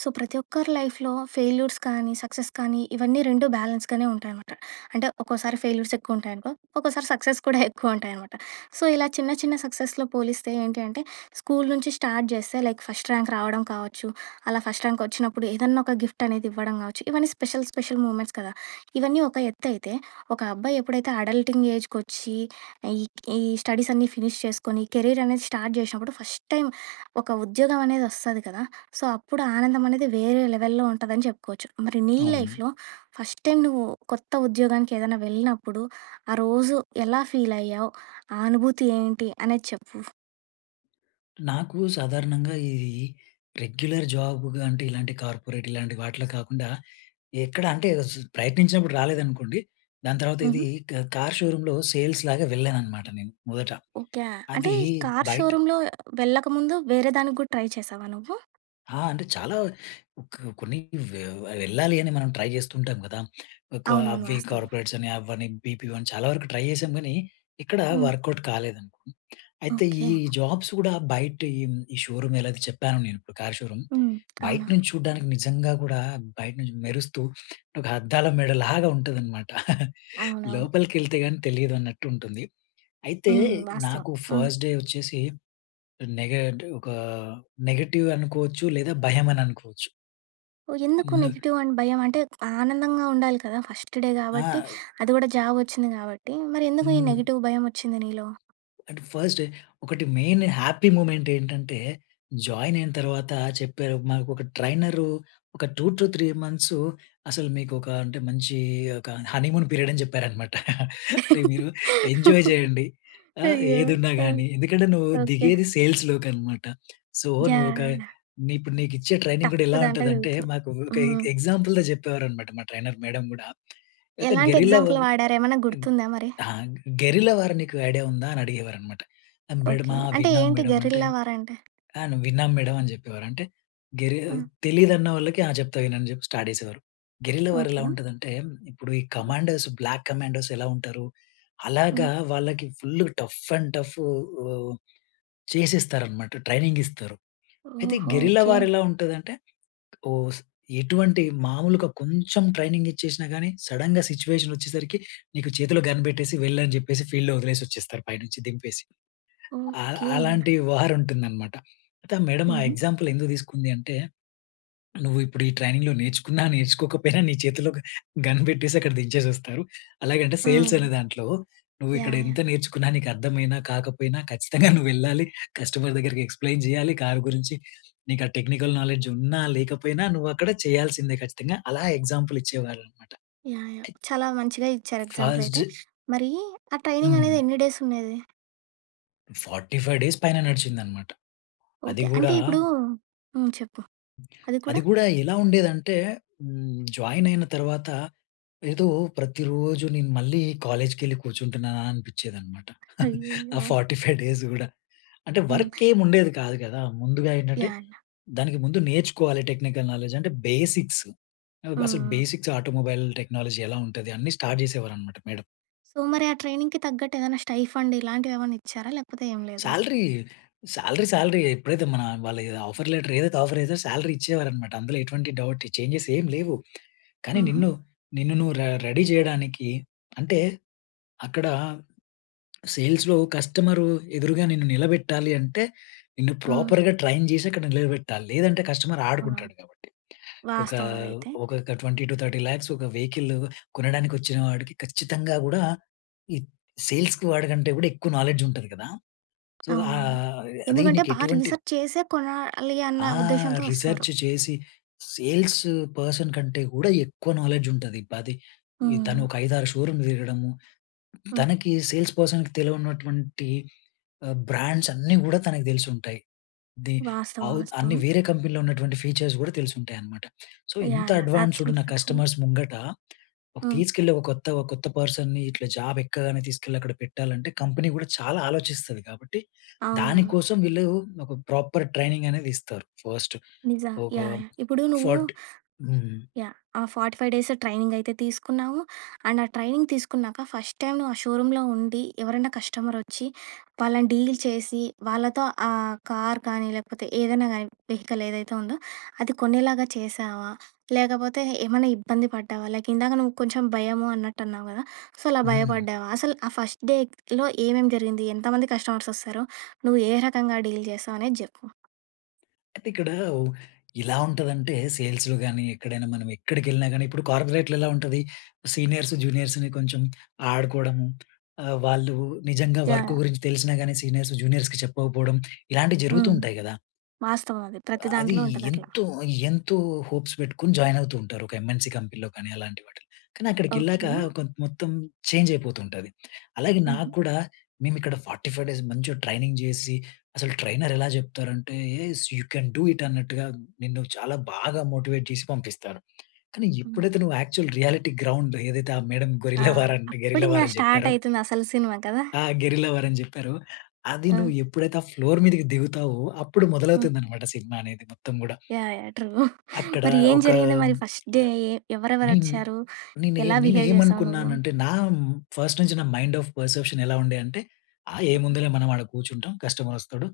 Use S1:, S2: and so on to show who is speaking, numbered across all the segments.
S1: So ప్రతి ఒక్కరి లైఫ్‌లో ఫెయిల్యూర్స్ కానీ సక్సెస్ కానీ ఇవన్నీ 2 బ్యాలెన్స్‌గానే ఉంటాయనమాట. అంటే, ఒక్కోసారి ఫెయిల్యూర్స్ ఎక్కువుంటాయనుకో, ఒక్కోసారి సక్సెస్ కూడా ఎక్కువుంటాయనమాట. సో ఇలా చిన్న చిన్న సక్సెస్‌లో పోలిస్తే ఏంటి అంటే స్కూల్ నుంచి స్టార్ట్ చేస్తే లైక్ ఫస్ట్ ర్యాంక్ రావడం కావచ్చు, అలా ఫస్ట్ ర్యాంక్ వచ్చినప్పుడు ఏదన్నా ఒక గిఫ్టనేది ఇవ్వడం కావచ్చు, ఇవన్నీ స్పెషల్, స్పెషల్ మూమెంట్స్ కదా! ఇవన్నీ ఒక ఎత్తయితే ఒక అబ్బాయి ఎప్పుడైతే అడల్టింగ్ ఏజ్‌కి వచ్చి ఈ ఈ స్టడీసన్నీ ఫినిష్ చేసుకొని కెరీరనేది స్టార్ట్ జేశినప్పుడు ఫస్ట్ టైం ఒక ఉద్యోగం అనేదొస్తది కదా! సో అప్పుడు ఆనందం అనేది వేరే లెవెల్‌లో ఉంటదని చెప్పుకోవచ్చు. మరి నీ
S2: అవును.
S1: లైఫ్‌లో ఫస్ట్ టైం నువ్వు కొత్త ఉద్యోగానికేదైనా వెళ్ళినప్పుడు ఆ రోజు ఎలా ఫీల్ అయ్యావు? ఆ అనుభూతి ఏంటి? అనేది చెప్పు.
S2: నాకు సాధారణంగా ఈ ఈ రెగ్యులర్ జాబ్‌గా అంటే ఇలాంటి కార్పొరేట్ ఇలాంటి వాటిలో కాకుండా ఎక్కడ అంటే స్ ప్రయత్నించినప్పుడు రాలేదనుకోండి, దాని తర్వాత ఇది
S1: హుహు.
S2: కా కార్ షోరూంలో సేల్స్‌లాగా వెళ్ళానన్నమాట నేను మొదట.
S1: ఓకే. అంటే
S2: అది
S1: ఈ కార్
S2: బయట
S1: షోరూమ్‌లో వెళ్ళకముందు వేరే దానికి కూడా ట్రై చేశావా నువ్వు?
S2: ఆ! అంటే చాలా కొ కొన్ని వె వెళ్ళాలి అని మనం ట్రై చేస్తూ ఉంటాం కదా! ఒక
S1: అవునవును.
S2: అవి
S1: వాస్తవం.
S2: కార్పొరేట్స్ అని అవనీ బీపీఓ అని చాలా వరకు ట్రై చేసాం కానీ, ఎక్కడ
S1: హ్మ్.
S2: వర్క్‌ఔట్ కాలేదండి. అయితే ఈ
S1: ఓకే.
S2: జాబ్స్ కూడా బయట ఈ ఈ షోరూమ్ ఎలాగో చెప్పానో నేను ఇప్పుడు కార్ షోరూమ్.
S1: హ్మ్.
S2: బయట
S1: అవునవును.
S2: నుంచి చూడడానికి నిజంగా కూడా బయట నుంచి మెరుస్తూ ఒక అద్దాల మేడలాగా ఉంటదనమాట.
S1: అవునవును.
S2: లోపలికెళితే కాని తెలియదన్నట్టు ఉంటుంది. అయితే
S1: హ్మ్. వాస్తవం.
S2: నాకు
S1: హ్మ్.
S2: ఫస్ట్‌ డే వచ్చేసి నెగె అంటే ఒక నెగెటివ్ అనుకోవచ్చు. లేదా భయం అని అనుకోవచ్చు.
S1: ఓహ్! ఎందుకు
S2: ముందు
S1: నెగెటివ్ అని భయం? అంటే ఆనందంగా ఉండాలి కదా! ఫస్ట్‌ డే కాబట్టి.
S2: ఆ!
S1: అది కూడా జాబొచ్చింది కాబట్టి. మరి ఎందుకు ఈ
S2: హ్మ్.
S1: నెగెటివ్ భయం వచ్చింది నీలో?
S2: అంటే ఫస్ట్ ఒకటి మెయిన్ హ్యాపీ మూమెంట్ ఏంటంటే జాయిన్ అయిన తర్వాత చెప్పారు మాకు. ఒక ట్రైనరు ఒక 2-3 మంత్సు అసలు మీకొక అంటే మంచి ఒక హనీమూన్ పీరియడ్ అని చెప్పారనమాట. అంటే, "మీరు ఎంజాయ్ చేయండి. ఆహ్,
S1: అయ్యో!
S2: ఏదున్నా
S1: ఆ!
S2: గానీ. ఎందుకంటే నువ్వు
S1: ఓకె!
S2: దిగేది సేల్స్‌లోకనమాట. So
S1: yeah!
S2: నువ్వొక
S1: యాహ్!
S2: నే ఇప్పుడు నీకిచ్చే ట్రైనింగ్ కూడా
S1: టఫ్
S2: ఎలా
S1: దాంట్లోకి
S2: ఉంటదంటే"
S1: దిగుతున్నావు.
S2: మాకు ఒక ఎ
S1: హ్మ్.
S2: ఎగ్జాంపుల్‌గా చెప్పేవారనమాట మా ట్రైనర్ మేడం గూడా. అయితే
S1: ఎలాంటి
S2: "గెరిల్లా
S1: ఎగ్జాంపుల్
S2: వం
S1: వాడారు? ఏమన్నా
S2: ఇం
S1: గుర్తుందా మరి?
S2: ఆ! గెరిల్లా వార్ నీకు ఐడియా ఉందా?" అని అడిగేవారనమాట.
S1: ఓకె.
S2: మేడమా!
S1: అంటే
S2: విన్నాం
S1: ఏంటి
S2: మేడం". అంటే
S1: గెరిల్లా వార్ అంటే?
S2: "ఆ! నేను విన్నాం మేడం" అని చెప్పేవారు. అంటే గెరి
S1: ఆ!
S2: తెలీదన్న వాళ్ళకి, "ఆ! చెప్తా విను" అని చెప్పి స్టార్ట్ చేసేవారు. గెరిల్లా వార్ ఎలా
S1: ఓకె.
S2: ఉంటదంటే ఇప్పుడు ఈ కమాండర్స్ బ్లాక్ కమాండర్స్ ఎలా ఉంటారు? అలాగా
S1: హ్మ్.
S2: వాళ్ళకి ఫుల్ టఫ్ అండ్ టఫ్ ఆహ్ చేసిస్తారన్నమాట, ట్రైనింగ్ ఇస్తారు. అయితే
S1: ఓహో!
S2: Guerrilla
S1: okay.
S2: వార్ ఎలా ఉంటదంటే ఓస్ ఎటువంటి మామూలుగా కొంచెం ట్రైనింగ్ ఇచ్చేసినా కానీ సడెన్‌గా సిట్యుయేషనొచ్చేసరికి నీకు చేతిలో గన్ పెట్టేసి వెళ్ళని చెప్పేసి ఫీల్డ్‌లో వదిలేసొచ్చేస్తారు పైనుంచి దింపేసి. ఆ!
S1: ఓకే.
S2: అలాంటి వార్ ఉంటుందనమాట. అయితే మేడం ఆ
S1: హుహు.
S2: ఎక్సాంపుల్ ఎందుకు తీసుకుంది అంటే, "నువ్విప్పుడు ఈ ట్రైనింగ్‌లో నేర్చుకున్నా నేర్చుకోకపోయినా నీ చేతుల్లోకి గన్ పెట్టేసి అక్కడ దించేసొస్తారు. అలాగంటే
S1: ఆ!
S2: సేల్స్ అనే దాంట్లో నువ్విక్కడ
S1: యాహ్! యాహ్!
S2: ఎంత నేర్చుకున్నా నీకర్థమైనా కాకపోయినా ఖచ్చితంగా నువ్వెళ్ళాలి కస్టమర్ దగ్గరికి, ఎక్స్‌ప్లెయిన్ చేయాలి కార్ గురించి. నీకా టెక్నికల్ నాలెడ్జ్ ఉన్నా లేకపోయినా నువ్వక్కడ చేయాల్సిందే ఖచ్చితంగా". అలా ఎగ్జాంపుల్ ఇచ్చేవారనమాట.
S1: యాహ్! యాహ్! చాలా మంచిగా ఇచ్చారు ఎగ్జాంపుల్
S2: ఫస్ట్
S1: అయితే.
S2: జ్
S1: మరీ, ఆ ట్రైనింగ్ అనేది
S2: హ్మ్.
S1: ఎన్ని డేస్ ఉండేది?
S2: 45 డేస్ పైన నడిచిందనమాట. అది
S1: ఓకే. అంటే
S2: గూడా...
S1: ఇప్పుడు హ్మ్, చెప్పు అది
S2: అది
S1: కూడా
S2: గూడా ఎలా ఉండేదంటే, హ్మ్, జాయిన్ అయిన తర్వాత ఏదో ప్రతిరోజు నేను మళ్ళీ కాలేజ్‌కి ఎళ్ళి కూర్చుంటున్నానా? అనిపిచ్చేదనమాట. ఆ
S1: అయ్యయ్యో!
S2: 45 డేస్ గూడా. అంటే
S1: హ్మ్.
S2: వర్క్ ఏం ఉండేది కాదు గదా! ముందుగా ఏంటంటే,
S1: యాహ్!
S2: దానికి ముందు నేర్చుకోవాలి టెక్నికల్ నాలెడ్జ్. అంటే బేసిక్స్
S1: హ్మ్,
S2: అసలు
S1: హ్మ్.
S2: బేసిక్స్ ఆటోమొబైల్ టెక్నాలజీ ఎలా ఉంటది? అన్నీ స్టార్ట్ జేసేవారన్నమాట మేడం.
S1: సో మరి ఆ ట్రైనింగ్‌కి తగ్గట్టు, ఏదైనా స్టై ఫండ్ ఏమన్నా ఇచ్చారా? లేకపోతే ఏమి లేదా?
S2: సాలరీ, సాలరీ సాలరియే. ఎప్పుడైతే మన వాళ్ళ ఎ ఆఫర్ లెటర్ ఏదైతే ఆఫర్ ఏదో సాలరీ ఇచ్చేవారన్నమాట. అందులో ఎటువంటి డౌట్, ఛేంజెస్ ఏం లేవు. కానీ
S1: హుహు.
S2: నిన్ను, నిన్ను నువ్వు రె రెడీ చేయడానికి, అంటే అక్కడ సేల్స్‌లో, కస్టమర్ ఎదురుగా నిన్ను నిలబెట్టాలి అంటే, నిన్ను
S1: హ్మ్.
S2: ప్రాపర్‌గా ట్రైన్ జేసి అక్కడ నిలబెట్టాలి. లేదంటే కస్టమర్ ఆడుకుంటాడు కాబట్టి. ఒక
S1: వాస్తవం అదైతే.
S2: ఒకొక్క 20-30 లాక్స్ ఒక వెహికల్ కొనడానికి వచ్చిన వాడికి, ఖచ్చితంగా గూడా ఈ సేల్స్‌కి వాడికంటే కూడా ఎక్కువ నాలెడ్జ్ ఉంటది గదా! సో
S1: అవునవును.
S2: ఆహ్, అదే
S1: ఎందుకంటే
S2: నీకు
S1: బా
S2: ఎటువంటి
S1: రిసర్చ్ చేసే కొనాలి అన్న
S2: ఆ!
S1: ఉద్దేశ్యంతో వస్తారు.
S2: రిసర్చ్ చేసి సేల్స్ పర్సన్ కంటే గూడా ఎక్కువ నాలెడ్జ్ ఉంటది. 10 తను
S1: హ్మ్.
S2: ఒక 5, 6 షోరూంలు తిరగడము. తనకి సేల్స్ పర్సన్‌కి తెలవనటువంటి ఆహ్, బ్రాండ్స్ అన్నీ గూడా తనకు తెలిసి ఉంటాయి. ది
S1: వాస్తవం.
S2: అవు అన్ని
S1: వాస్తవం.
S2: వేరే కంపెనీలో ఉన్నటువంటి ఫీచర్స్ గూడా తెలిసి ఉంటాయి అనమాట. సో ఇంత
S1: యాహ్! యాహ్!
S2: అడ్వాన్స్డ్ ఉన్న
S1: ఆబ్సల్యూట్లీ ట్రూ.
S2: కస్టమర్స్ ముంగట,
S1: హ్మ్.
S2: తీసుకెళ్ళి ఒక కొత్త, కొత్త పర్సన్‌ని ఇట్లా జాబ్ ఎక్కగానే తీసుకెళ్ళి అక్కడ పెట్టాలంటే, కంపెనీ కూడా చాలా ఆలోచిస్తది కాబట్టి,
S1: అవునవును.
S2: దానికోసం వీళ్ళు ఒక ప్రాపర్ ట్రైనింగ్ అనేది ఇస్తారు. ఫస్ట్
S1: నిజం,
S2: ఒక
S1: యాహ్! ఇప్పుడు నువ్వు
S2: ఫార్ట్ హ్మ్.
S1: యాహ్! ఆ 45 డేస్ ట్రైనింగ్ అయితే తీసుకున్నావు. అండ్ ఆ ట్రైనింగ్ తీసుకున్నాక, ఫస్ట్ టైం నువ్వు ఆ షోరూం‌లో ఉండి, ఎవరైనా కస్టమర్ వచ్చి వాళ్ళని డీల్ చేసి, వాళ్ళతో ఆ కార్ కానీ లేకపోతే ఏదైనా కానీ వెహికల్ ఏదైతే ఉందో, అది కొనేలాగా చేశావా? లేకపోతే ఏమన్నా ఇబ్బంది పడ్డావా? లైక్ ఇందాక నువ్వు కొంచెం భయము అన్నట్టు అన్నావు కదా! సో అలా
S2: హ్మ్.
S1: భయపడ్డావా? అసలు ఆ ఫస్ట్ డేలో ఏమేం జరిగింది? ఎంతమంది కస్టమర్స్ వస్తారో? నువ్వు ఏ రకంగా డీల్ చేశావనేది చెప్పు.
S2: అయితే ఇక్కడ, ఉ ఎలా ఉంటదంటే సేల్స్‌లో గాని, ఎక్కడైనా మనం ఎక్కడికెళ్ళినా గాని, ఇప్పుడు కార్పొరేట్‌‌లో ఎలా ఉంటది? సీనియర్స్, జూనియర్స్‌ని కొంచెం ఆడుకోవడం, ఆహ్, వాళ్ళు నిజంగా వర్క్
S1: యాహ్!
S2: గురించి తెలిసినా గాని సీనియర్స్, జూనియర్స్‌కి చెప్పకపోవడం ఇలాంటివి జరుగుతూ
S1: హ్మ్.
S2: ఉంటాయి కదా!
S1: వాస్తవం అది ప్రతి
S2: అది
S1: దాంట్లో ఉంటది అట్లా.
S2: ఎంతో, ఎంతో హోప్స్ పెట్టుకొని జాయిన్ అవుతూ ఉంటారు. ఒక ఎంఎన్‌సీ కంపెనీలో కానీ అలాంటి వాటిలో. కానీ అక్కడికి వెళ్ళాక
S1: ఓకే.
S2: కొం మొత్తం చేంజ్ అయిపోతుంటది. అలాగే
S1: హుహు.
S2: నాగ్గుడా మేము ఇక్కడ 45 డేస్ మంచిగా ట్రైనింగ్ జేసి, అసలు ట్రైనర్ ఎలా జెప్తారంటే, యూ కెన్ డూ ఇట్ అన్నట్టుగా, నిన్ను చాలా బాగా మోటివేట్ చేసి పంపిస్తారు. కానీ
S1: హ్మ్.
S2: ఎప్పుడైతే నువ్వు యాక్చువల్ రియాలిటీ గ్రౌండ్ ఏదైతే ఆ మేడమ్
S1: ఆ!
S2: గొరిల్లా వార్ అండ్
S1: అప్పుడు
S2: గెరిల్లా
S1: ఇంకా
S2: వార్ అని
S1: స్టార్ట్
S2: చెప్పారో.
S1: అయితుంది అసలు సినిమా. కదా!
S2: ఆ! గెరిల్లా వార్ అని చెప్పారో, అది నువ్వు
S1: ఆ!
S2: ఎప్పుడైతే ఆ ఫ్లోర్ మీదకి దిగుతావో, అప్పుడు
S1: హ్మ్.
S2: మొదలవుతుందనమాట సినిమా అనేది మొత్తం గూడా.
S1: యాహ్! యాహ్! ట్రూ.
S2: అక్కడ
S1: మరి ఏం
S2: ఒక
S1: జరిగింది? మరి ఫస్ట్
S2: హ్మ్,
S1: డే ఎ ఎవరెవరు
S2: నేన్
S1: వచ్చారు?
S2: నేనే
S1: ఎలా బిహేవ్ చేసావు నువ్వు?
S2: నేనేమనుకున్నానంటే నా హ్మ్, ఫస్ట్ నుంచి నా మైండ్ ఆఫ్ పర్సెప్షన్ ఎలా ఉండే అంటే ఆహ్, ఏముందిలే మనం ఆడ కూర్చుంటాం. కస్టమర్ వస్తడు.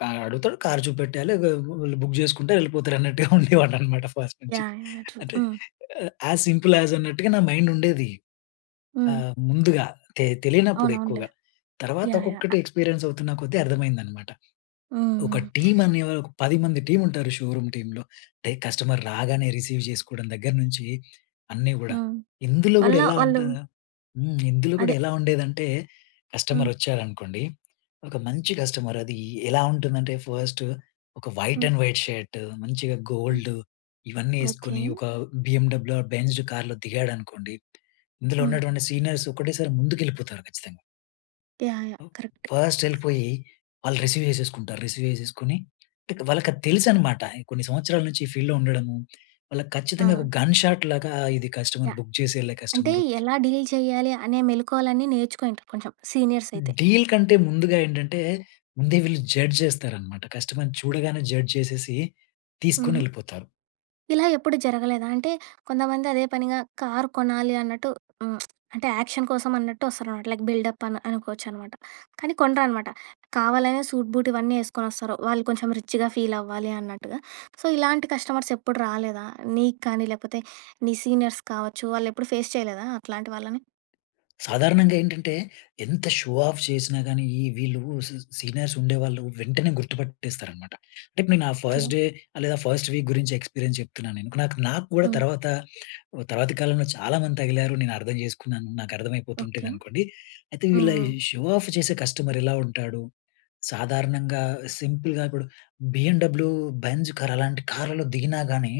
S2: కార్ అడుగుతడు. కార్ చూపెట్టాలె. వ వాళ్ళు బుక్ చేసుకుంటరు. వెళ్ళిపోతరు అన్నట్టుగా ఉండేవాడినమాట ఫస్ట్ నుంచి.
S1: యాహ్! యాహ్! యాహ్! ట్రూ.
S2: అంటే
S1: హ్మ్.
S2: యాస్ సింపుల్ యాస్ అన్నట్టుగా నా మైండ్ ఉండేది.
S1: హ్మ్.
S2: ఆహ్, ముందుగా తె తెలియనప్పుడు
S1: అవునవునులే.
S2: ఎక్కువగా. తర్వాత
S1: యాహ్!
S2: ఒక్కొక్కటి
S1: యాహ్!
S2: ఎక్స్పీరియన్స్ అవుతున్న కొద్దీ అర్థమైందన్నమాట.
S1: హ్మ్,
S2: ఒక
S1: హ్మ్.
S2: టీమ్ అనే ఒక 10 మంది టీమ్ ఉంటారు, షోరూం టీంలో. అంటే కస్టమర్ రాగానే రిసీవ్ చేసుకోవడం దగ్గరనుంచి అన్నీ గూడా.
S1: హ్మ్.
S2: ఇందులో గూడా
S1: వల్ల
S2: ఎలా
S1: వాళ్ళు
S2: ఉంటది హ్మ్, ఇందులో కూడా
S1: అదే.
S2: ఎలా ఉండేదంటే కస్టమర్
S1: హ్మ్.
S2: వచ్చాడనుకోండి. ఒక మంచి కస్టమర్ అది ఎలా ఉంటుందంటే, ఫస్ట్ ఒక వైట్
S1: హ్మ్.
S2: అండ్ వైట్ షర్ట్, మంచిగా గోల్డ్ ఇవన్నీ
S1: ఓకే.
S2: వేసుకొని ఒక బిఎమ్‌డబ్ల్యూ ఆర్ బెంజ్ కార్‌లో దిగాడనుకోండి. ఇందులో
S1: హ్మ్.
S2: ఉన్నటువంటి సీనియర్స్ ఒకటేసారి ముందుకు వెళ్ళిపోతారు, ఖచ్చితంగా.
S1: యాహ్! యాహ్! కరెక్ట్.
S2: ఫస్ట్ ఎళ్ళిపోయి, వాళ్ళు రిసీవ్ చేసేసుకుంటారు. రిసీవ్ చేసేసుకొని వాళ్ళకి అది తెలుసు అన్నమాట. కొన్ని సంవత్సరాల నుంచి ఈ ఫీల్డ్‌లో ఉండడము, వాళ్ళకి ఖచ్చితంగా ఒక
S1: ఆ!
S2: గన్ షాట్ లాగా ఇది కస్టమర్
S1: యాహ్!
S2: బుక్ చేసి ఎళ్ళే
S1: అంటే
S2: కస్టమరు
S1: ఎలా డీల్ చేయాలి, అనే మెళకువలన్ని నేర్చుకో ఇంకా కొంచెం సీనియర్స్ అయితే.
S2: డీల్ కంటే ముందుగా ఏంటంటే, ముందే వీళ్ళు జడ్జ్ చేస్తారన్నమాట. కస్టమర్‌ని చూడగానే జడ్జ్ చేసేసి తీసుకొని
S1: హుహు.
S2: ఎళ్ళిపోతారు.
S1: ఇలా ఎప్పుడు జరగలేదా? అంటే కొంతమంది అదే పనిగా కార్ కొనాలి అన్నట్టు, అంటే, యాక్షన్ కోసం అన్నట్టు వస్తారన్నమాట. లైక్ బిల్డప్ అన్ అనుకోవచ్చునమాట. కానీ కొనరనమాట. కావాలనే సూట్ బూట్ ఇవన్నీ ఎసుకొని వస్తారు. వాళ్ళు కొంచెం రిచ్‌గా ఫీల్ అవ్వాలి అన్నట్టుగా. సో, ఇలాంటి కస్టమర్స్ ఎప్పుడు రాలేదా? నీకు కానీ, లేకపోతే నీ సీనియర్స్‌కి కావచ్చు, వాళ్ళు ఎప్పుడు ఫేస్ చేయలేదా అట్లాంటి వాళ్ళని?
S2: సాధారణంగా ఏంటంటే, ఎంత షో ఆఫ్ చేసినా గాని ఈ వీళ్ళు సీ సీనియర్స్ ఉండేవాళ్ళు వెంటనే గుర్తుపట్టేస్తారన్నమాట. లైక్, నేను ఆ ఫస్ట్
S1: ఓకే.
S2: డే లేదా, ఫస్ట్ వీక్ గురించి ఎక్స్పీరియన్స్ చెప్తున్నాను నేను. నాక్ నాకు కూడా
S1: హ్మ్.
S2: తర్వాత, తర్వాత కాలంలో చాలా మంది తగిలారు, నేను అర్థం చేసుకున్నాను, నాకు
S1: ఓకే.
S2: అర్థమైపోతుంటదనుకోండి. అయితే,
S1: హ్మ్,
S2: వీళ్ళ
S1: హ్మ్.
S2: ఈ షో ఆఫ్ చేసే కస్టమర్ ఎలా ఉంటాడు, సాధారణంగా సింపుల్‌గా కూడా బీఎండబ్ల్యూ బెంజ్ కార్ అలాంటి కార్లలో దిగినా గాని,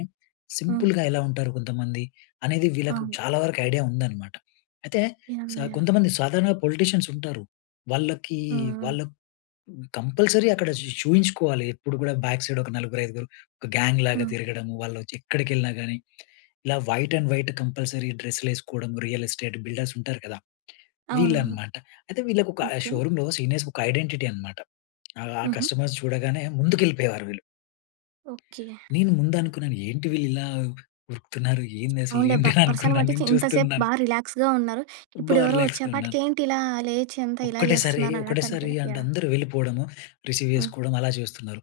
S1: హ్మ్.
S2: సింపుల్‌గా ఎలా ఉంటారు కొంతమంది. అనేది వీళ్ళకి
S1: అవును.
S2: చాలా వరకు ఐడియా ఉందన్నమాట. అయితే,
S1: యాహ్!
S2: సా
S1: యాహ్!
S2: కొంతమంది సాధారణ పొలిటీషియన్స్ ఉంటారు. వాళ్ళకి
S1: హ్మ్, హ్మ్.
S2: వాళ్ళు కంపల్సరీ అక్కడ చూ చూయించుకోవాలి. ఎప్పుడు కూడా బ్యాక్ సైడ్ ఒక నలుగురు, ఐదుగురు ఒక గ్యాంగ్ లాగా
S1: హ్మ్.
S2: తిరగడము, వాళ్ళోచి ఎక్కడికెళ్ళినా గాని, ఇలా వైట్ అండ్ వైట్ కంపల్సరీ డ్రెస్‌లు ఎసుకోవడం. రియల్ ఎస్టేట్ బిల్డర్స్ ఉంటారు కదా!
S1: అవునవును.
S2: వీళ్ళనమాట. అయితే వీళ్ళకి ఒక, ఆ
S1: ఓకే.
S2: షోరూమ్‌లో సీనియర్స్‌కి ఒక ఐడెంటిటీ అన్నమాట. ఆ
S1: హుహు.
S2: కస్టమర్స్ చూడగానే ముందుకెళ్ళిపోయేవారు వీళ్ళు.
S1: ఓకే.
S2: నేను, ముందు అనుకున్నాను, ఏంటి వీళ్ళు ఇలా ఉరుకుతున్నారు! ఏంది అసలు,
S1: అవునులే, బ
S2: ఏంటా అని
S1: పర్సన్
S2: అనుకున్నాను.
S1: బట్టి చే
S2: నేను
S1: ఇంత సేపు
S2: చూస్తున్నాను.
S1: బాగా రిలాక్స్ ఉన్నారు.
S2: బా
S1: ఇప్పుడు ఎవరో
S2: రిలాక్స్‌గా ఉన్నాను.
S1: వచ్చేపాటికి ఏంటి ఇలా, లేచి అంతా ఇలా
S2: ఒక్కటేసారి,
S1: చేస్తున్నారు అనట్టు
S2: ఒకటేసారి
S1: అనుకుని
S2: అంటే
S1: యాహ్!
S2: అందరూ వెళ్ళిపోవడము, రిసీవ్
S1: హ్మ్.
S2: చేసుకోవడం, అలా చేస్తున్నారు.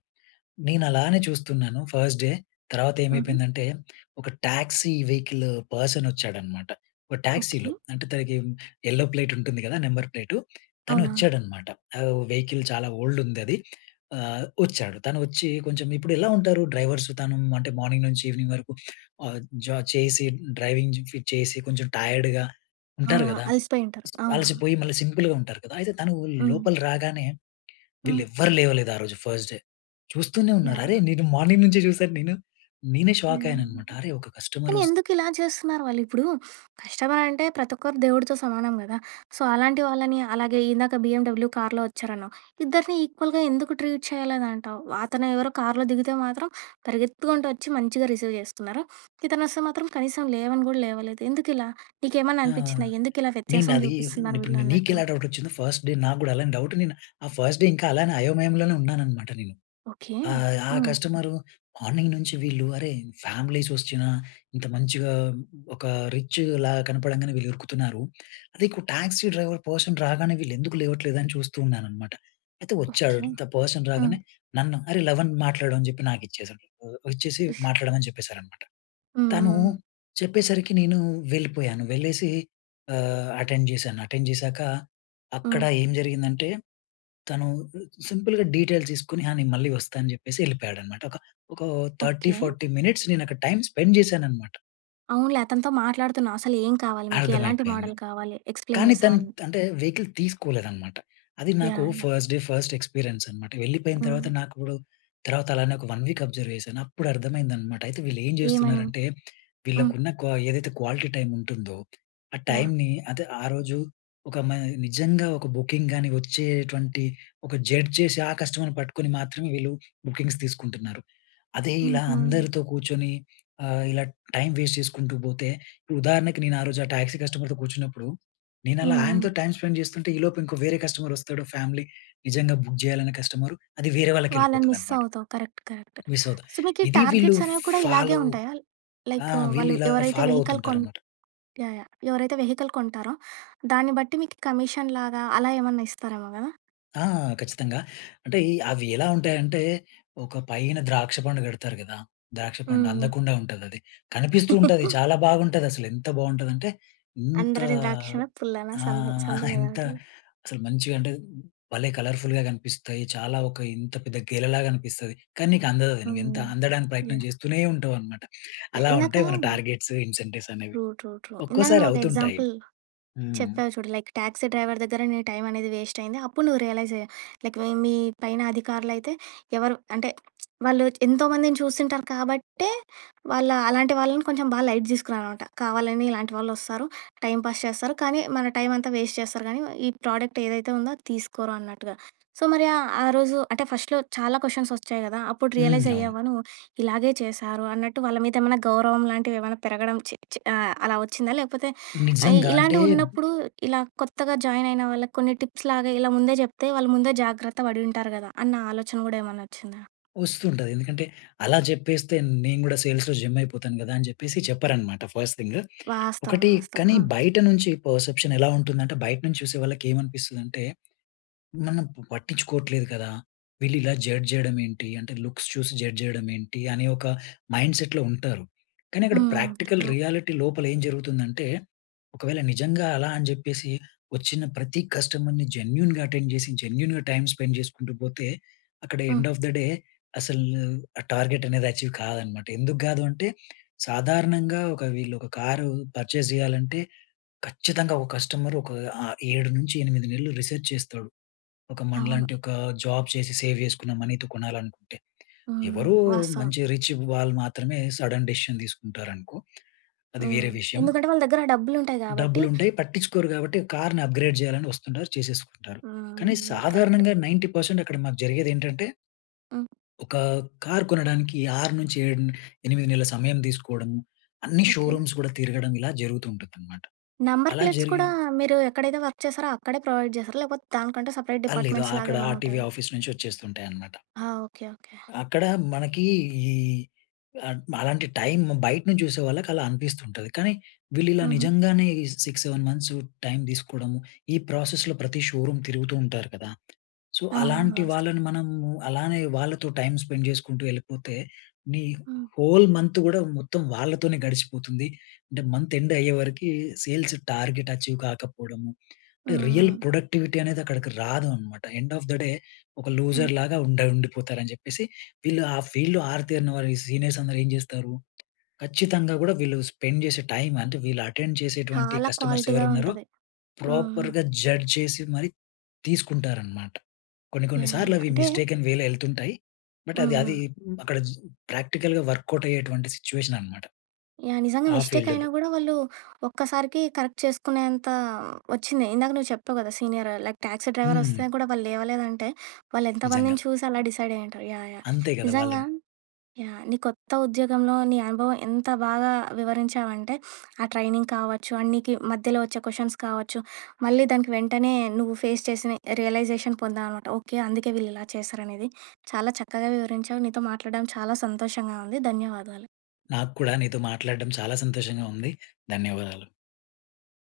S2: నేను అలానే చూస్తున్నాను ఫస్ట్ డే. తర్వాత
S1: హుహు.
S2: ఏమైపోయిందంటే, ఒక ట్యాక్సీ వెహికలు పర్సన్ వచ్చాడనమాట. ఒక
S1: ఓకే.
S2: ట్యాక్సీలో అంటే తనకి యెల్లో ప్లేట్ ఉంటుంది కదా! నెంబర్ ప్లేటు తను
S1: అవునవును.
S2: వచ్చాడనమాట. ఆహ్, వెహికిల్ చాలా ఓల్డ్ ఉందది. ఆహ్, వచ్చాడు. తను వచ్చి కొంచెం ఇప్పుడు ఎలా ఉంటారు డ్రైవర్స్ తను అంటే మార్నింగ్ నుంచి ఈవినింగ్ వరకు ఆహ్, జ చేసి, డ్రైవింగు చేసి, కొంచెం టైర్డ్‌గా ఉంటారు
S1: అవునా!
S2: కదా!
S1: అలిసిపోయి ఉంటారు.
S2: సీ
S1: అవునా!
S2: అలసిపోయి మళ్ళీ సింపుల్‌గా ఉంటారు కదా! అయితే తను
S1: హ్మ్.
S2: లోపలి రాగానే, వీళ్ళు
S1: హ్మ్.
S2: ఎవరు లేవలేదు ఆరోజు ఫస్ట్ డే. చూస్తూనే ఉన్నారు.
S1: యాహ్!
S2: అరేయ్! నేను మార్నింగ్ నుంచే చూసాను నేను. నేనే, షాక్
S1: హ్మ్.
S2: అయ్యాను అన్నమాట. అరే! ఒక కస్టమర్
S1: కానీ
S2: వస్
S1: ఎందుకు ఇలా చేస్తున్నారు వాళ్ళు? ఇప్పుడూ కస్టమర్ అంటే ప్రతి ఒక్కరు దేవుడితో సమానం కదా! సో, అలాంటి వాళ్ళని, అలాగే ఇందాక బిఏండబ్లు కార్‌లో వచ్చారన్నావు. ఇద్దరిని ఈక్వల్‌గా ఎందుకు ట్రీట్ చేయాలేదు అంటావు? అతను ఎవరో కార్‌లో దిగితే మాత్రం పరిగెత్తుకుంటూ, వచ్చి మంచిగా రిసీవ్ చేస్తున్నారు. ఇతను వస్తే మాత్రం, కనీసం లేవని కూడా లేవలేదు ఎందుకిలా? నీకేమన్నా
S2: ఆ!
S1: అనిపించిందా, ఎందుకు ఇలా
S2: నేను
S1: వ్యత్యాసం
S2: అది,
S1: చూపిస్తున్నారు
S2: ఇప్పుడు
S1: వీళ్ళు
S2: ని నీకు
S1: అన్నట్టు?
S2: ఎలా డౌట్ వచ్చిందో, ఫస్ట్ డే నాకు కూడా అలానే డౌట్. నేను ఆ ఫస్ట్ డే ఇంకా అలానే అయోమయంలోనే ఉన్నాననమాట నేను.
S1: ఓకే.
S2: ఆహ్, ఆ
S1: హ్మ్.
S2: కస్టమరు మార్నింగ్ నుంచి వీళ్ళు, అరే! ఫ్యామిలీస్ వచ్చినా, ఇంత మంచిగా ఒక రిచ్‌ల కనపడంగానే వీళ్ళు ఉరుకుతున్నారు. అదే ఇకు టాక్సీ డ్రైవర్ పర్సన్ రాగానే వీళ్ళు ఎందుకు లేవట్లేదు, అని చూస్తూ ఉన్నాననమాట. అయితే, వచ్చాడు,
S1: ఓకే.
S2: ద పర్సన్
S1: హ్మ్.
S2: రాగానే నన్ను, "అరే! లవన్ మాట్లాడు," అని చెప్పి నాకు ఇచ్చేసాడు. ఇచ్చేసి, మాట్లాడమని చెప్పేశారన్నమాట.
S1: హ్మ్, హ్మ్,
S2: తనూ,
S1: హ్మ్.
S2: చెప్పేసరికి నేను వెళ్ళిపోయాను. వెళ్ళేసి, ఆహ్, అటెండ్ చేశాను. అటెండ్ చేసాక, అక్కడ
S1: హ్మ్.
S2: ఏం జరిగిందంటే, తను లు సింపుల్‌గా డీటెయిల్ తీసుకొని, "ఆ నేను మళ్ళీ వస్తాను," అని చెప్పేసి వెళ్ళిపోయాడన్నమాట. ఒక, ఒక థర్టీ
S1: ఓకే.
S2: ఫార్టీ మినిట్స్ నేను ఒక టైమ్ స్పెండ్ చేశానన్నమాట.
S1: అవునులే, అతనితో మాట్లాడుతున్నా. అసలు ఏం కావాలి మీకు? ఎలాంటి
S2: అర్థమైపేయింది.
S1: మోడల్ కావాలి? ఎక్స్‌‌ప్లేన్
S2: కానీ
S1: చేసావు
S2: తన్
S1: అన్నీ.
S2: అంటే వెహికల్ తీసుకోలేదనమాట. అది నాకు
S1: యాహ్! అయిన
S2: ఫస్ట్ డే ఫస్ట్ ఎక్స్పీరియన్స్ అనమాట. వెళ్ళిపోయిన తర్వాత
S1: హ్మ్.
S2: నాకుడు తర్వాత, అలానే ఒక 1 వీక్ అబ్జర్వ్ చేశాను. అప్పుడు అర్థమైందనమాట, అయితే వీళ్ళు ఏం
S1: ఏమని?
S2: జేస్తున్నారంటే,
S1: హ్మ్.
S2: వీళ్ళకున్న క్వా ఏదైతే క్వాలిటీ టైమ్ ఉంటుందో, ఆ
S1: యాహ్!
S2: టైమ్‌ని అదె, ఆ రోజు ఒక మై నిజంగా ఒక బుకింగ్ గాని వచ్చేటువంటి, ఒక జడ్జ్ చేసి, ఆ కస్టమర్‌ని పట్టుకొని మాత్రమే వీళ్ళు బుకింగ్స్ తీసుకుంటున్నారు. అదే ఇలా
S1: హుహు.
S2: అందరితో, కూర్చొని ఆహ్, ఇలా టైమ్ వేస్ట్ చేసుకుంటూ పోతే, ఉదాహరణకి, నేను ఆరోజు ఆ టాక్సీ కస్టమర్‌తో కూర్చున్నప్పుడు, నేను అలా
S1: హ్మ్.
S2: ఆయనతో టైమ్ స్పెండ్ చేస్తుంటే, ఈలోపు ఇంకో వేరే కస్టమర్ వస్తాడు ఫ్యామిలీ. నిజంగా బుక్ చేయాలనే కస్టమరు. అది వేరే వాళ్ళకి
S1: వాళ్ళని మిస్
S2: ఎళ్ళిపోతదనమాట.
S1: అవుతావ్. Correct correct.
S2: మిస్ అవుతునయి.
S1: సో, మీకు ఈ
S2: ఇది వీళ్ళు
S1: టార్గెట్స్ అనేవి కూడా ఇలాగే
S2: ఫాలో
S1: ఉంటాయా?
S2: ఆ!
S1: లైక్
S2: వీళ్ళు
S1: వాళ్ళు
S2: ఇలా
S1: ఎవరైతే
S2: ఫాలో
S1: వెహికల్ కొన్
S2: అవుతుంటారన్నమాట.
S1: యాహ్! యాహ్! ఎవరైతే వెహికల్ కొంటారో, దాన్ని బట్టి మీకు కమీషన్ లాగా, అలా ఏమన్నా ఇస్తారేమో కదా!
S2: ఆ! ఖచ్చితంగా, అంటే, ఈ అవి ఎలా ఉంటాయంటే, ఒక పైన ద్రాక్ష పండు కడతారు కదా! ద్రాక్ష పండు
S1: హ్మ్.
S2: అందకుండా ఉంటదది. కనిపిస్తూ ఉంటది. చాలా బాగుంటుదసలు. ఎంత బావుంటదంటే, ఇంత
S1: అంద్రని ద్రాక్షనా పుల్లనా.
S2: ఆహ్,
S1: సంథి సంథింగ్ ఏదో
S2: ఎంత
S1: ఉంటది.
S2: అసలు మంచిగా అంటే భలే కలర్ఫుల్‌గా కనిపిస్తాయి. చాలా ఒక ఇంత పెద్ద గేలలాగా అనిపిస్తది. కానీ నీకు అందదది. నువ్వు
S1: హుహు.
S2: ఎంత అందడానికి ప్రయత్నం
S1: యాహ్!
S2: చేస్తూనే ఉంటావు అనమాట. అలా
S1: ఇందాకా
S2: ఉంటాయి మన టార్గెట్స్, ఇన్సెంటివ్స్ అనేవి.
S1: ట్రూ. ట్రూ. ట్రూ. ఇందాక
S2: ఒక్కోసారి
S1: నువ్వు ఒక
S2: అవుతుంటాయి.
S1: ఎక్సాంపుల్
S2: హ్మ్.
S1: చెప్పావు చూడు, లైక్ టాక్సీ డ్రైవర్ దగ్గర నీ టైం అనేది వేస్ట్ అయింది. అప్పుడు నువ్వు రియలైజ్ అయ్యావ్. లైక్ మీ పైన అధికారులైతే ఎవరు అంటే వాళ్ళు ఎంతోమందిని చూసుంటారు కాబట్టే, వాళ్ళ అలాంటి వాళ్ళని కొంచెం బా లైట్ తీసుకున్నానమాట. కావాలని ఇలాంటి వాళ్ళు వస్తారు, టైం పాస్ చేస్తారు, కానీ మన టైమ్ అంతా వేస్ట్ చేస్తారు కానీ, ఈ ప్రోడక్ట్ ఏదైతే ఉందో అది తీసుకోరు అన్నట్టుగా. సో, మరి ఆ ఆ రోజు అంటే ఫస్ట్‌లో చాలా కొషన్స్ వచ్చాయి కదా! అప్పుడు
S2: హ్మ్.
S1: రియలైజ్
S2: అవును.
S1: అయ్యావా నువ్వు. ఇలాగే చేశారు అన్నట్టు, వాళ్ళ మీద ఏమైనా గౌరవం లాంటివి ఏమన్నా పెరగడం, చి, చి ఆహ్, అలా వచ్చిందా లేపోతే ఆహ్,
S2: నిజంగా. అంటే
S1: ఇలాంటివి ఉన్నప్పుడు ఇలా కొత్తగా జాయిన్ అయిన వాళ్ళకి కొన్ని టిప్స్ లాగా ఇలా ముందే చెప్తే, వాళ్ళు ముందే జాగ్రత్త పడి ఉంటారు కదా! అన్న ఆలోచన కూడా ఏమన్నా వచ్చిందా?
S2: వస్తుంటది. ఎందుకంటే అలా చెప్పేస్తే నేను కూడా సేల్స్‌లో జెమ్ అయిపోతాను కదా! అని చెప్పేసి చెప్పరన్నమాట ఫస్ట్ థింగ్.
S1: వాస్తవం.
S2: ఒకటి
S1: వాస్తవం.
S2: కానీ,
S1: హ్మ్.
S2: బయట నుంచి పర్సెప్షన్ ఎలా ఉంటుందంటే, బయట నుంచి చూసే వాళ్ళకి ఏమనిపిస్తుందంటే, మనం పట్టించుకోవట్లేదు కదా! వీళ్ళు ఇలా జడ్జ్ చేయడం ఏంటి? అంటే లుక్స్ చూసి జడ్జ్ చేయడం ఏంటి? అనే ఒక మైండ్‌సెట్‌లో ఉంటారు. కానీ అక్కడ
S1: హ్మ్, హ్మ్.
S2: Practical
S1: true.
S2: రియాలిటీ లోపల ఏం జరుగుతుందంటే, ఒకవేళ నిజంగా అలా అని చెప్పేసి, వచ్చిన ప్రతి కస్టమర్‌ని జెన్యూన్‌గా అటెండ్ చేసి, జెన్యూన్‌గా టైమ్ స్పెండ్ చేసుకుంటూ పోతే, అక్కడ ఎండ్
S1: హ్మ్.
S2: ఆఫ్ ద డే అసలు ఆ టార్గెట్ అనేది అచీవ్ కాదనమాట. ఎందుకు కాదంటే, సాధారణంగా ఒక వీళ్ళు ,ఒక కారు పర్చేజ్ చేయాలంటే, ఖచ్చితంగా ఒక కస్టమర్ ఒక ఆ 7 నుంచి 8 నెలలు రిసర్చ్ చేస్తాడు. ఒక
S1: అవును.
S2: మనలాంటి ఒక జాబ్ చేసి, సేవ్ చేసుకున్న మనీతో కొనాలనుకుంటే.
S1: హ్మ్.
S2: ఎవరో
S1: వాస్తవం.
S2: మంచి రిచ్ వాళ్ళు మాత్రమే, సడన్ డిసిషన్ తీసుకుంటారనుకో. అది
S1: హ్మ్.
S2: వేరే విషయం.
S1: ఎందుకంటే వాళ్ళ దగ్గర డబ్బులుంటాయి. కాబట్టి
S2: డబ్బులుంటాయి. పట్టించుకోరు కాబట్టి, కార్‌ని అప్‌గ్రేడ్ చేయాలని వస్తుంటారు చేసేసుకుంటారు. కానీ
S1: హ్మ్. కరెక్టే.
S2: సాధారణంగా 90% అక్కడ మాకు జరిగేదేంటంటే
S1: హ్మ్.
S2: ఒక కార్ కొనడానికి 6 నుంచి 7, 8 నెలల సమయం తీసుకోవడం, అన్నీ
S1: ఓకే.
S2: షోరూమ్స్ కూడా తిరగడం. ఇలా జరుగుతూ ఉంటుందన్నమాట.
S1: నెంబర్
S2: అలా
S1: ప్లేట్స్
S2: జరిగి
S1: కూడా మీరు ఎక్కడైతే వర్క్ చేసారో, అక్కడే ప్రొవైడ్ చేస్తారా? లేకపోతే దానికంటూ సెపరేట్
S2: అ లేదు. ఆ
S1: డిపార్ట్మెంట్స్ లాగా
S2: అక్కడ
S1: ఏమన్నా
S2: ఆర్‌టివి
S1: ఉంటాయా?
S2: ఆఫీస్ నుంచి వచ్చేస్తుంటాయి అనమాట.
S1: ఆ! ఓకె. ఓకె.
S2: అక్కడ మనకి ఈ ఆహ్, అలాంటి టైమ్ బయట నుంచి చూసే వాళ్ళకి అలా అనిపిస్తుంటది. కానీ, వీళ్ళు ఇలా
S1: హుహు.
S2: నిజంగానే 6, 7 మంత్స్ టైమ్ తీసుకోవడము, ఈ ప్రాసెస్‌లో ప్రతి షోరూమ్ తిరుగుతూ ఉంటారు కదా! సో,
S1: అవునవును.
S2: అలాంటి
S1: వాస్తవం.
S2: వాళ్ళని మనం అలానే, వాళ్ళతో టైమ్ స్పెండ్ చేసుకుంటూ ఎళ్ళిపోతే, నీ
S1: హ్మ్.
S2: హోల్ మంత్ కూడా మొత్తం వాళ్ళతోనే గడిచిపోతుంది. అంటే మంత్ ఎండ్ అయ్యేవరకి, సేల్స్ టార్గెట్ అచీవ్ కాకపోవడము, అంటే
S1: హ్మ్,
S2: రియల్
S1: హ్మ్.
S2: ప్రొడక్టివిటీ అనేది అక్కడికి రాదు అన్నమాట. ఎండ్ ఆఫ్ ద డే ఒక
S1: హ్మ్.
S2: లూజర్ లాగా ఉండ ఉండిపోతారు అని చెప్పేసి, వీళ్ళు ఆ ఫీల్డ్‌లో ఆరితేరిన వారు, ఈ సీనియర్స్ అందరు ఏం చేస్తారు? ఖచ్చితంగా కూడా వీళ్ళు స్పెండ్ చేసే టైమ్, అంటే వీళ్ళు అటెండ్ చేసేటువంటి
S1: చాలా
S2: కస్టమర్స్
S1: క్వాలిటీగా
S2: ఎవరున్నరో,
S1: ఉంటది. ఆ! ఆ!
S2: ప్రాపర్‌గా జడ్జ్ చేసి మరి తీసుకుంటారన్నమాట. కొన్ని, కొన్ని
S1: యాహ్!
S2: సార్లు
S1: యాహ్!
S2: అవి
S1: అంటే
S2: మిస్టేకన్‌వేలో ఎళ్తుంటాయి. బట్
S1: హ్మ్.
S2: అది, అది
S1: హ్మ్.
S2: అక్కడ జీ ప్రాక్టికల్‌గా వర్కౌట్ అయ్యేటువంటి సిట్యుయేషన్ అన్నమాట,
S1: యాహ్! నిజంగా
S2: ఆ
S1: మిస్టేక్
S2: ఫీల్డ్‌లో.
S1: అయినా కూడా వాళ్ళు ఒక్కసారికి కరెక్ట్ చేసుకునేంత వచ్చింది. ఇందాక నువ్వు చెప్పావు కదా! సీనియర్ లైక్ టాక్సీ డ్రైవర్
S2: హ్మ్.
S1: వస్తే కూడా వాళ్ళు లేవలేదంటే, వాళ్ళు
S2: నిజంగా.
S1: ఎంతమందిని చూసి అలా డిసైడ్ అయ్యి ఉంటారు. యాహ్! యాహ్!
S2: అంతే కదా!
S1: నిజంగా
S2: వాళ్ళని
S1: యాహ్! నీ కొత్త ఉద్యోగంలో నీ అనుభవం ఎంత బాగా వివరించావంటే, ఆ ట్రైనింగ్ కావచ్చు, ఆ నీకి మధ్యలో వచ్చే క్వెషన్స్ కావచ్చు, మళ్ళీ దానికి వెంటనే నువ్వు ఫేస్ చేసిన రియలైజేషన్ పొందామనమాట. ఓకే అందుకే వీళ్ళు ఇలా చేశారనేది, చాలా చక్కగా వివరించావు. నీతో మాట్లాడడం చాలా సంతోషంగా ఉంది. ధన్యవాదాలు.
S2: నాకు కూడా నీతో మాట్లాడడం చాలా సంతోషంగా ఉంది. ధన్యవాదాలు.